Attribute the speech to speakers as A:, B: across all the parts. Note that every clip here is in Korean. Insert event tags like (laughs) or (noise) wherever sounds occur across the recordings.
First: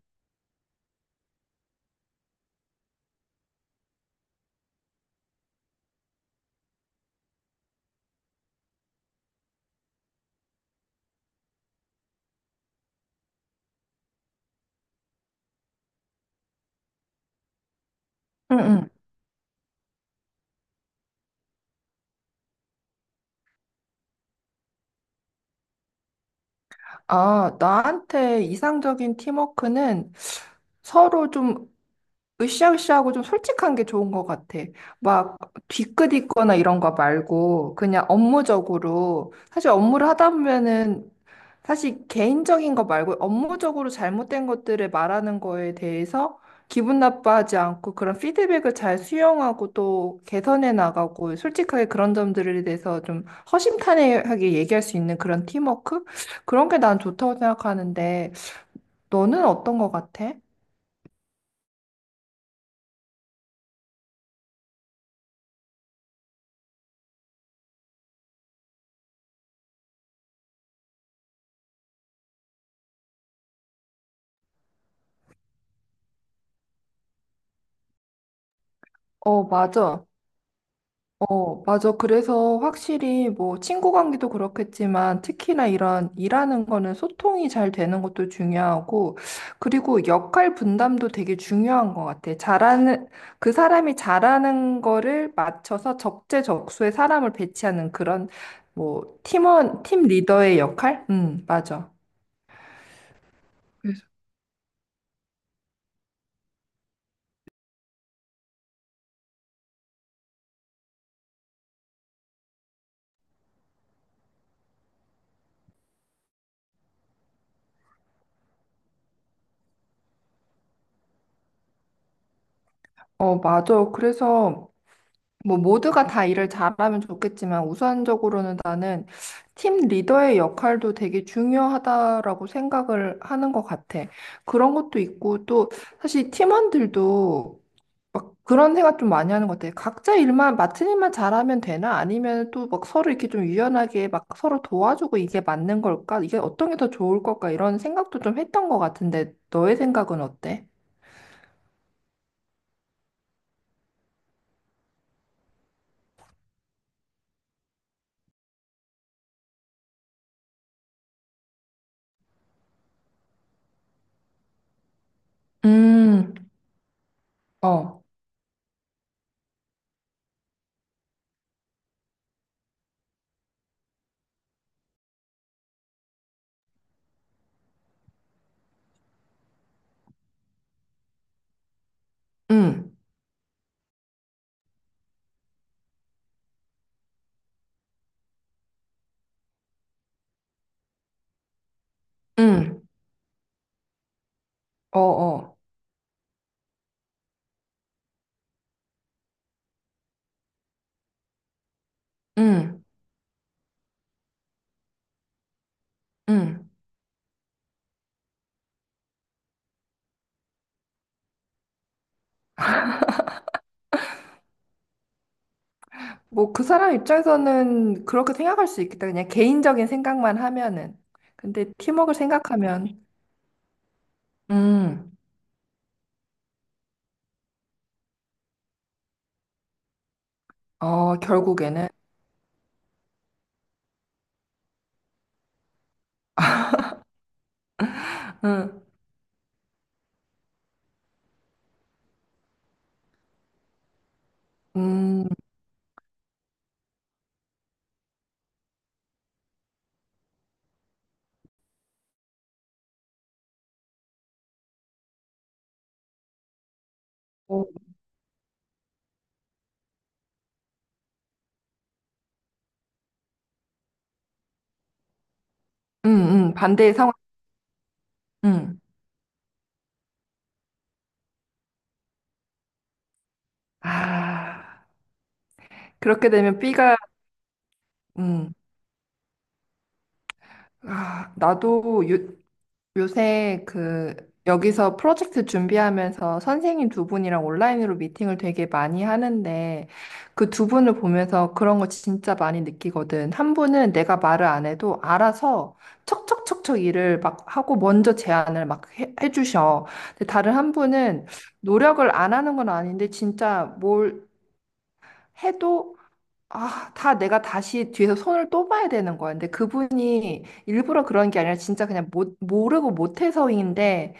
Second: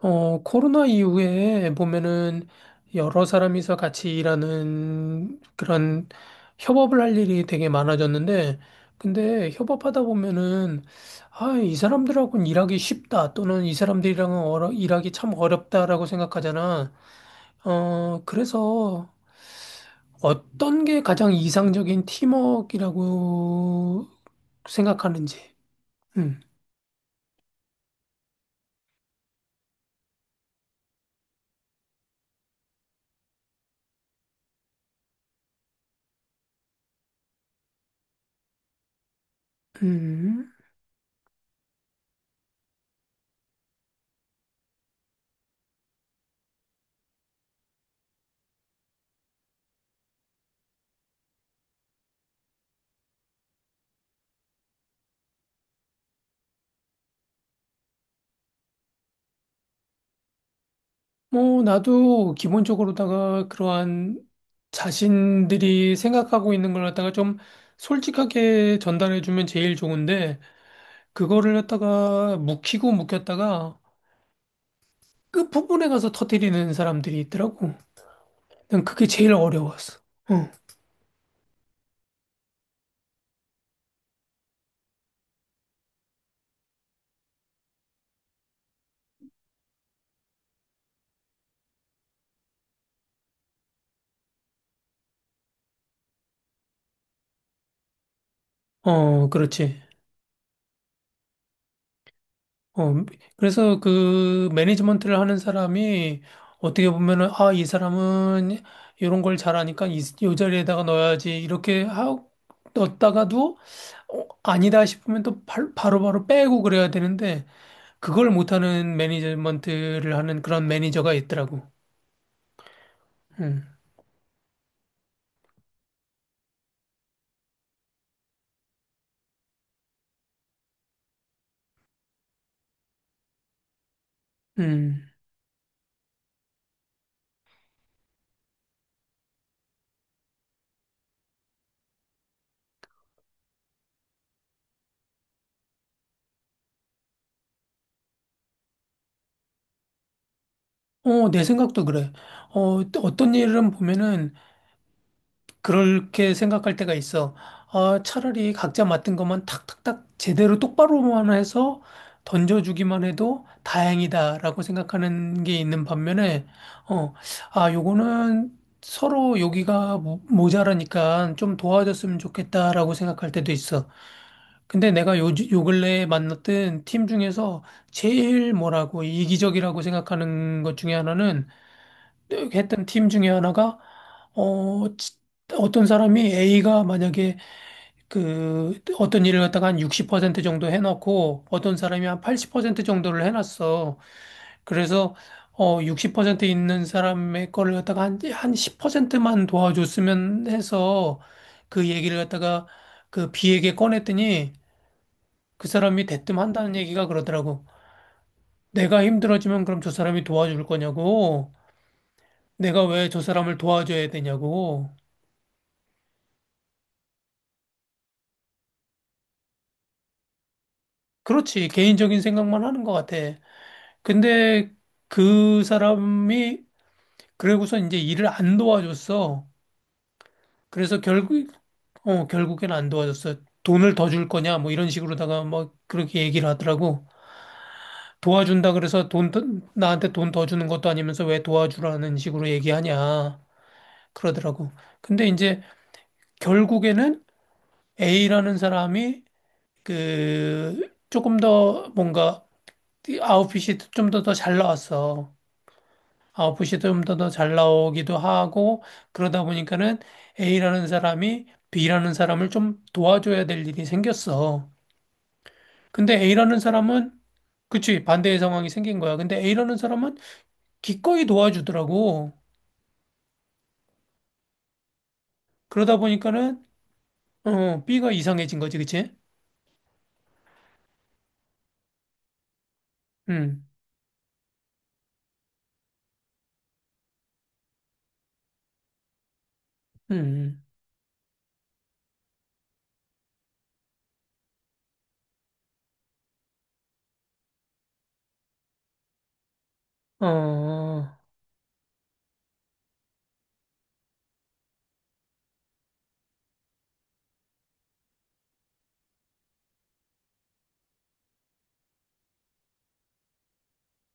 A: 코로나 이후에 보면은 여러 사람이서 같이 일하는 그런 협업을 할 일이 되게 많아졌는데, 근데 협업하다 보면은, 아, 이 사람들하고는 일하기 쉽다, 또는 이 사람들이랑은 일하기 참 어렵다라고 생각하잖아. 어,
B: 응, 응.
A: 그래서 어떤 게 가장 이상적인 팀워크라고 생각하는지. 음,
B: 아, 나한테 이상적인 팀워크는 서로 좀 으쌰으쌰하고 좀 솔직한 게 좋은 것 같아. 막 뒤끝있거나 이런 거 말고 그냥 업무적으로 사실 업무를 하다
A: 음.
B: 보면은 사실 개인적인 거 말고 업무적으로 잘못된 것들을 말하는 거에 대해서 기분 나빠하지 않고 그런 피드백을 잘 수용하고 또 개선해 나가고 솔직하게 그런 점들에 대해서 좀 허심탄회하게 얘기할 수 있는 그런 팀워크? 그런 게 난 좋다고 생각하는데 너는 어떤 것 같아?
A: 뭐, 나도 기본적으로다가 그러한 자신들이 생각하고 있는 걸 갖다가 좀 솔직하게 전달해주면 제일 좋은데, 그거를 갖다가 묵히고 묵혔다가 끝부분에 가서 터뜨리는 사람들이 있더라고. 난 그게 제일
B: 어,
A: 어려웠어.
B: 맞아.
A: 응.
B: 어, 맞아. 그래서 확실히 뭐 친구 관계도 그렇겠지만 특히나 이런 일하는 거는 소통이 잘 되는 것도 중요하고 그리고 역할 분담도 되게 중요한 것 같아. 그 사람이 잘하는 거를 맞춰서 적재적소에 사람을 배치하는 그런 뭐
A: 어, 그렇지.
B: 팀원, 팀 리더의 역할? 맞아.
A: 어, 그래서
B: 그래서
A: 그 매니지먼트를 하는 사람이 어떻게 보면은, 아, 이 사람은 이런 걸 잘하니까 이 자리에다가 넣어야지. 넣었다가도, 어, 아니다 싶으면 또 바로바로 빼고 그래야 되는데, 그걸 못하는 매니지먼트를 하는 그런 매니저가 있더라고.
B: 어,
A: 음,
B: 맞아. 그래서 뭐 모두가 다 일을 잘하면 좋겠지만 우선적으로는 나는 팀 리더의 역할도 되게 중요하다라고 생각을 하는 것 같아. 그런 것도
A: 음.
B: 있고 또 사실 팀원들도 막 그런 생각 좀 많이 하는 것 같아. 각자 일만 맡은 일만 잘하면 되나? 아니면 또 막 서로 이렇게 좀 유연하게 막 서로 도와주고 이게 맞는 걸까? 이게 어떤 게 더 좋을 걸까? 이런 생각도 좀 했던 것 같은데 너의 생각은 어때?
A: 어, 내 생각도 그래. 어, 또 어떤 일은 보면은, 그렇게 생각할 때가 있어. 아, 차라리 각자 맡은 것만 탁탁탁 제대로 똑바로만 해서 던져주기만 해도 다행이다라고 생각하는 게 있는
B: 음,
A: 반면에, 어, 아,
B: 어,
A: 요거는 서로 여기가 모자라니까 좀 도와줬으면 좋겠다라고 생각할 때도 있어. 근데 내가 요 근래에 만났던 팀 중에서 제일 뭐라고 이기적이라고 생각하는 것 중에 하나는 했던
B: 음,
A: 팀 중에 하나가 어 지- 어떤 사람이 A가 만약에 그 어떤 일을 갖다가 한 60% 정도 해놓고 어떤 사람이 한
B: 음,
A: 80% 정도를 해놨어.
B: 어,
A: 그래서
B: 어,
A: 어60% 있는 사람의 거를 갖다가 한한 10%만 도와줬으면 해서 그 얘기를 갖다가
B: 음
A: 그 B에게 꺼냈더니 그 사람이 대뜸
B: 응.
A: 한다는 얘기가 그러더라고. 내가 힘들어지면 그럼 저 사람이 도와줄 거냐고. 내가 왜 저 사람을 도와줘야 되냐고.
B: 뭐 그 사람 입장에서는 그렇게 생각할 수 있겠다. 그냥 개인적인 생각만 하면은. 근데
A: 그렇지.
B: 팀워크를
A: 개인적인 생각만 하는 것
B: 생각하면,
A: 같아. 근데
B: 음,
A: 그 사람이 그러고서 이제 일을 안 도와줬어. 그래서
B: 어,
A: 결국
B: 결국에는,
A: 어 결국엔 안 도와줬어. 돈을 더 줄 거냐 뭐 이런 식으로다가 뭐 그렇게 얘기를 하더라고. 도와준다
B: 응,
A: 그래서 돈 더- 나한테 돈 더 주는 것도 아니면서 왜 도와주라는 식으로 얘기하냐 그러더라고.
B: 음,
A: 근데 이제 결국에는 A라는 사람이 그 조금 더 뭔가 아웃핏이 좀 더 잘 나왔어. 아웃풋이 좀 더 잘
B: 어,
A: 나오기도 하고 그러다 보니까는 A라는 사람이 B라는 사람을 좀 도와줘야 될 일이 생겼어. 근데 A라는
B: 반대의 상황,
A: 사람은 그치 반대의 상황이
B: 음.
A: 생긴 거야. 근데 A라는 사람은 기꺼이 도와주더라고.
B: 아,
A: 그러다
B: 그렇게 되면
A: 보니까는
B: B가,
A: 어 B가
B: 음,
A: 이상해진 거지, 그치?
B: 아, 요새
A: 음,
B: 그 여기서 프로젝트 준비하면서 선생님 두 분이랑 온라인으로 미팅을 되게 많이 하는데 그 두
A: 음,
B: 분을 보면서 그런 거 진짜 많이 느끼거든. 한 분은 내가 말을 안 해도 알아서 척척척척 일을 막 하고 먼저 제안을 막 해주셔. 근데
A: 음. 어,
B: 다른 한
A: 어,
B: 분은 노력을 안 하는 건 아닌데 진짜 뭘 해도 아, 다 내가 다시 뒤에서 손을 또 봐야 되는 거야. 근데 그분이 일부러 그런 게 아니라 진짜 그냥 못, 모르고 못해서인데,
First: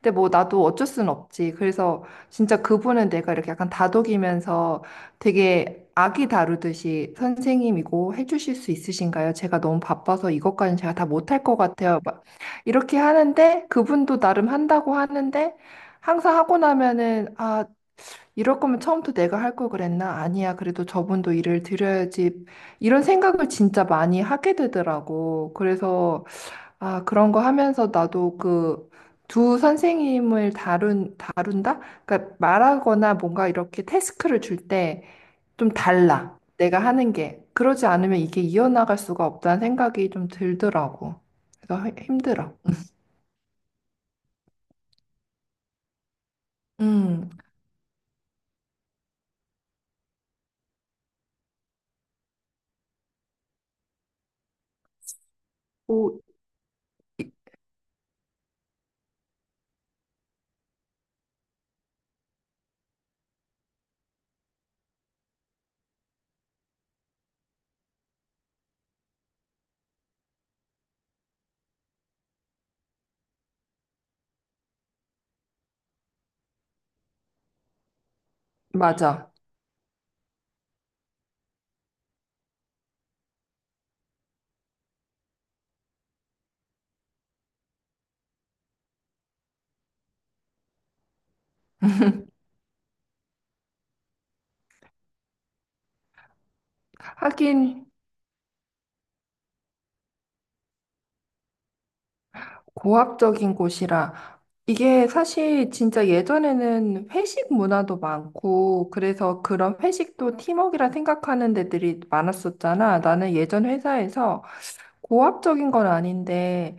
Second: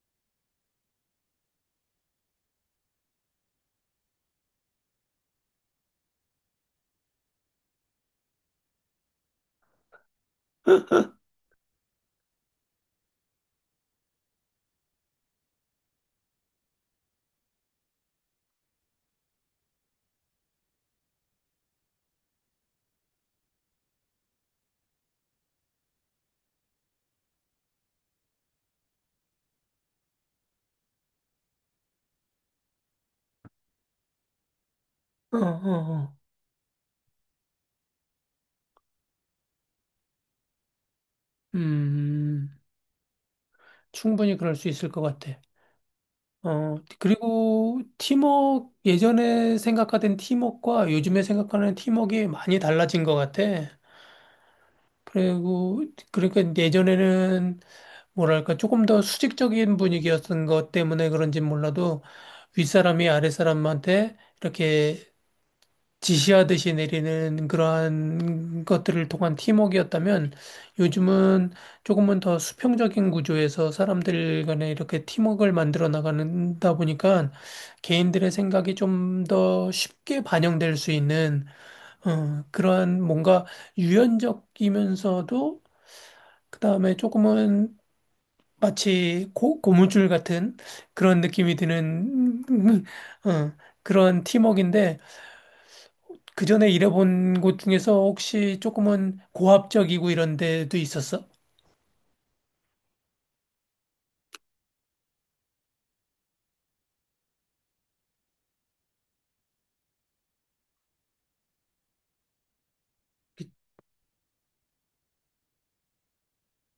B: 근데 뭐 나도 어쩔 수는 없지. 그래서 진짜 그분은 내가 이렇게 약간 다독이면서 되게 아기 다루듯이 선생님이고 해주실 수 있으신가요? 제가 너무 바빠서 이것까지는 제가 다 못할 것 같아요. 막 이렇게 하는데, 그분도 나름 한다고 하는데, 항상 하고 나면은, 아, 이럴 거면 처음부터 내가 할 걸 그랬나? 아니야. 그래도 저분도 일을 드려야지. 이런 생각을 진짜 많이 하게 되더라고. 그래서, 아, 그런 거 하면서 나도 그 두 선생님을 다룬다? 그러니까 말하거나 뭔가 이렇게 태스크를 줄 때 좀
A: 어.
B: 달라. 내가 하는 게. 그러지 않으면 이게 이어나갈 수가 없다는 생각이 좀 들더라고. 그래서
A: 음,
B: 힘들어.
A: 충분히 그럴 수 있을 것 같아. 어,
B: 음,
A: 그리고 팀워크, 예전에 생각하던 팀워크와 요즘에 생각하는 팀워크가 많이 달라진 것 같아. 그리고,
B: 오,
A: 그러니까 예전에는 뭐랄까, 조금 더 수직적인 분위기였던 것 때문에 그런지 몰라도 윗사람이 아랫사람한테 이렇게 지시하듯이 내리는 그러한 것들을 통한 팀워크였다면 요즘은 조금은 더 수평적인 구조에서 사람들 간에 이렇게 팀워크를 만들어 나가다 보니까 개인들의 생각이 좀
B: 맞아.
A: 더 쉽게 반영될 수 있는 어, 그러한 뭔가 유연적이면서도 그다음에 조금은 마치 고무줄 같은 그런 느낌이 드는 (laughs) 어, 그런 팀워크인데 그 전에 일해본
B: 하긴.
A: 곳 중에서 혹시 조금은 고압적이고 이런 데도 있었어?
B: 고압적인 곳이라 이게 사실 진짜 예전에는 회식 문화도 많고 그래서 그런 회식도 팀워크라 생각하는 데들이 많았었잖아. 나는
A: 그,
B: 예전 회사에서 고압적인 건 아닌데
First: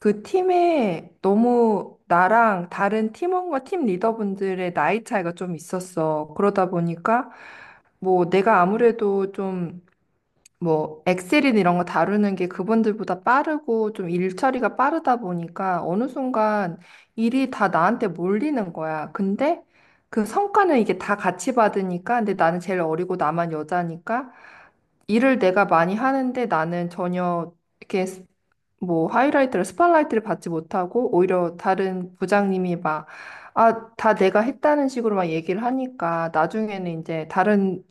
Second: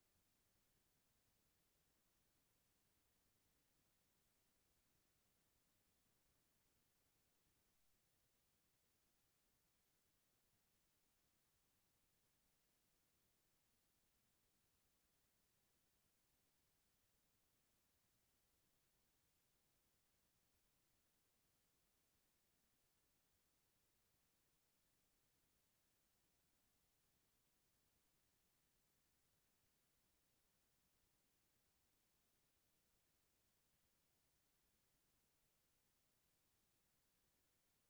B: 그 팀에 너무 나랑 다른 팀원과 팀 리더분들의 나이 차이가 좀 있었어. 그러다 보니까 뭐 내가 아무래도 좀 뭐 엑셀이나 이런 거 다루는 게 그분들보다 빠르고 좀 일 처리가 빠르다 보니까 어느 순간 일이 다 나한테 몰리는 거야. 근데 그 성과는 이게 다 같이 받으니까 근데 나는 제일 어리고 나만 여자니까 일을 내가 많이 하는데 나는 전혀 이렇게 뭐 하이라이트를 스팟라이트를 받지 못하고 오히려 다른 부장님이 막 아, 다 내가 했다는 식으로 막 얘기를 하니까 나중에는 이제 다른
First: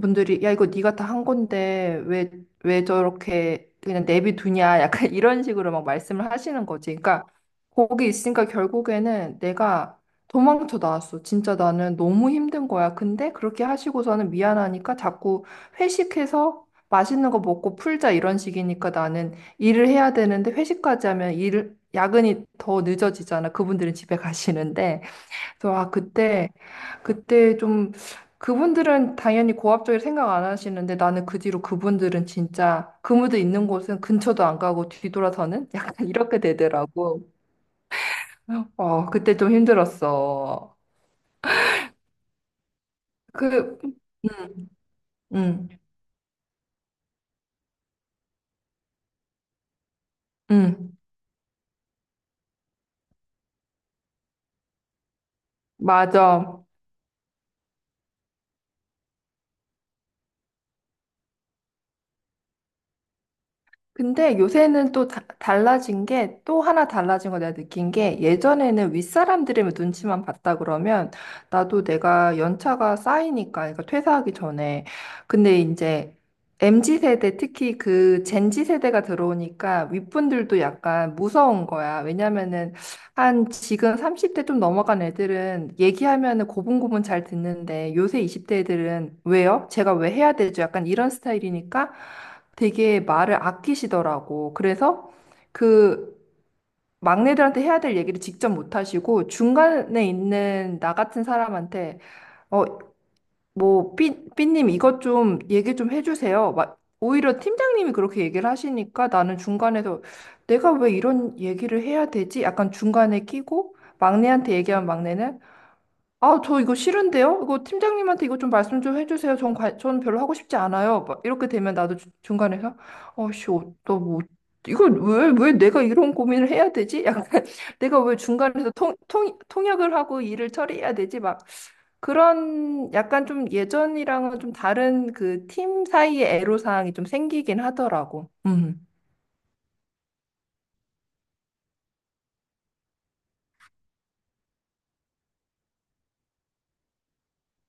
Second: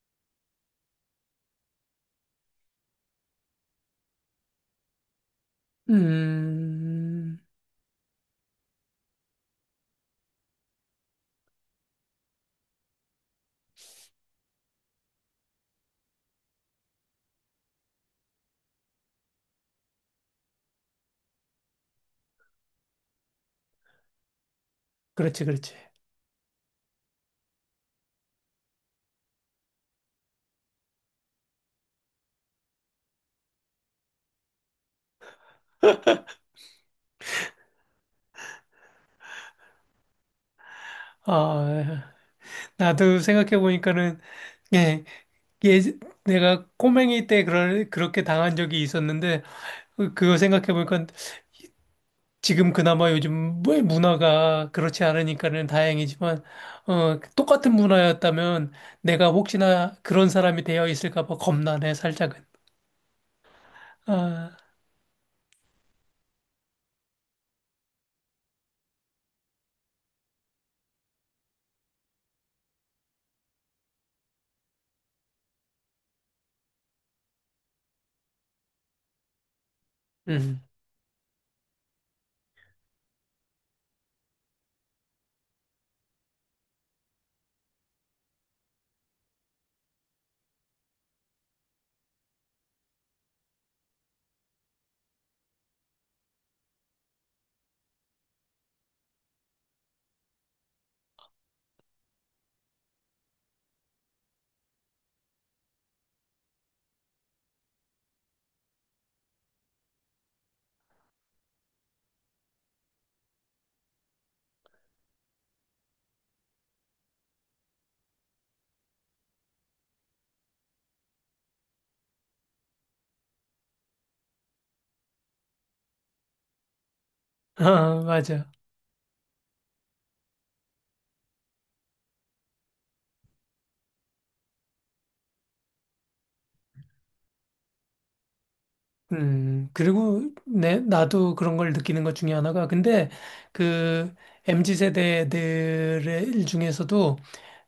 B: 분들이 야 이거 네가 다 한 건데 왜 저렇게 그냥 내비두냐 약간 (laughs) 이런 식으로 막 말씀을 하시는 거지. 그러니까
A: 음,
B: 거기 있으니까 결국에는 내가 도망쳐 나왔어. 진짜 나는 너무 힘든 거야. 근데 그렇게 하시고서는 미안하니까 자꾸 회식해서 맛있는 거 먹고 풀자 이런 식이니까 나는 일을 해야 되는데 회식까지 하면 일 야근이 더 늦어지잖아. 그분들은 집에 가시는데.
A: 그렇지,
B: 그래서
A: 그렇지.
B: 아 그때 좀 그분들은 당연히 고압적일 생각 안 하시는데 나는 그 뒤로 그분들은 진짜 그무도 있는 곳은 근처도 안 가고 뒤돌아서는 (laughs) 약간 이렇게 되더라고. 어 그때 좀 힘들었어.
A: 아, 나도
B: 그
A: 생각해보니까는,
B: 음,
A: 예,
B: 음,
A: 예, 내가 꼬맹이 때 그렇게 당한 적이 있었는데, 그거
B: 음.
A: 생각해보니까 지금 그나마 요즘 뭐 문화가 그렇지 않으니까는 다행이지만,
B: 맞아.
A: 어, 똑같은 문화였다면 내가 혹시나 그런 사람이 되어 있을까 봐 겁나네, 살짝은.
B: 근데
A: 아,
B: 요새는 또 달라진 게 또 하나 달라진 거 내가 느낀 게 예전에는 윗사람들의 눈치만 봤다 그러면 나도 내가 연차가 쌓이니까 그러니까 퇴사하기 전에 근데 이제 MZ 세대 특히 그 젠지 세대가 들어오니까 윗분들도
A: 음.
B: 약간 무서운 거야. 왜냐면은 한 지금 30대 좀 넘어간 애들은 얘기하면은 고분고분 잘 듣는데 요새 20대 애들은 왜요? 제가 왜 해야 되죠? 약간 이런 스타일이니까 되게 말을 아끼시더라고. 그래서 그 막내들한테 해야 될 얘기를 직접 못 하시고 중간에 있는 나 같은 사람한테 어, 뭐, 삐, 삐님 이것 좀 얘기 좀 해주세요. 막, 오히려 팀장님이 그렇게 얘기를 하시니까 나는 중간에서 내가 왜 이런 얘기를 해야 되지? 약간 중간에 끼고 막내한테 얘기하면 막내는 아, 저 이거 싫은데요? 이거 팀장님한테 이거 좀 말씀 좀 해주세요. 전 별로 하고 싶지 않아요. 막 이렇게 되면 나도 중간에서 어씨, 너 뭐, 이걸 왜, 왜 내가 이런 고민을 해야 되지? 약간 (laughs) 내가
A: 아,
B: 왜
A: 맞아.
B: 중간에서 통역을 하고 일을 처리해야 되지? 막 그런 약간 좀 예전이랑은 좀 다른 그 팀 사이의 애로사항이 좀 생기긴 하더라고. 음.
A: 그리고 나도 그런 걸 느끼는 것 중에 하나가, 근데 그 MZ 세대들 중에서도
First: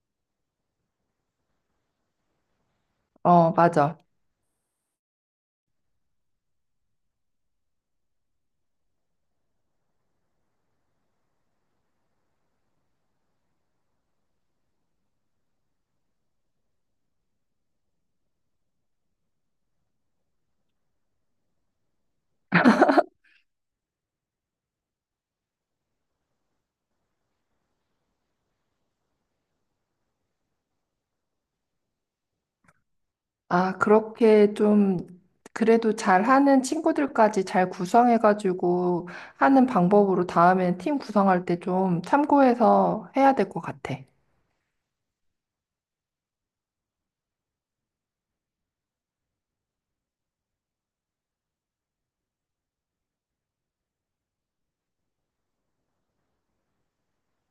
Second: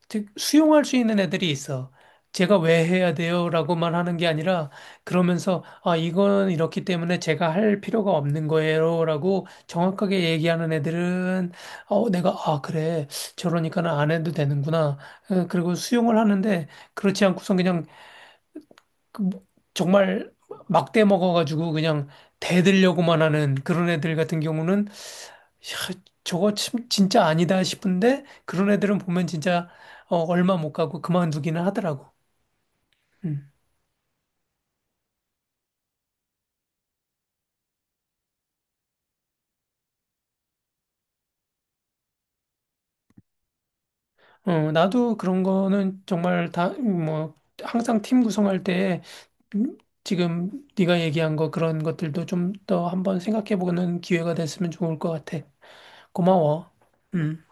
A: 즉 수용할 수 있는 애들이 있어. 제가 왜 해야 돼요?
B: 어,
A: 라고만
B: 맞아.
A: 하는 게 아니라, 그러면서, 아, 이건 이렇기 때문에 제가 할 필요가 없는 거예요. 라고 정확하게 얘기하는 애들은, 아, 그래. 저러니까는 안 해도 되는구나. 어, 그리고 수용을 하는데, 그렇지 않고선 그냥 그 뭐- 정말 막대 먹어가지고 그냥 대들려고만 하는 그런 애들 같은 경우는 야, 저거 참 진짜 아니다 싶은데 그런 애들은 보면 진짜 어, 얼마 못 가고 그만두기는 하더라고. 음.
B: 아, 그렇게 좀 그래도 잘하는 친구들까지 잘 구성해가지고 하는 방법으로 다음에 팀 구성할 때 좀 참고해서 해야 될 것 같아.
A: 어, 나도 그런 거는 정말 다 뭐 항상 팀 구성할 때 음, 지금 네가 얘기한 거 그런 것들도 좀 더 한번 생각해 보는 기회가 됐으면 좋을 것 같아. 고마워. 음.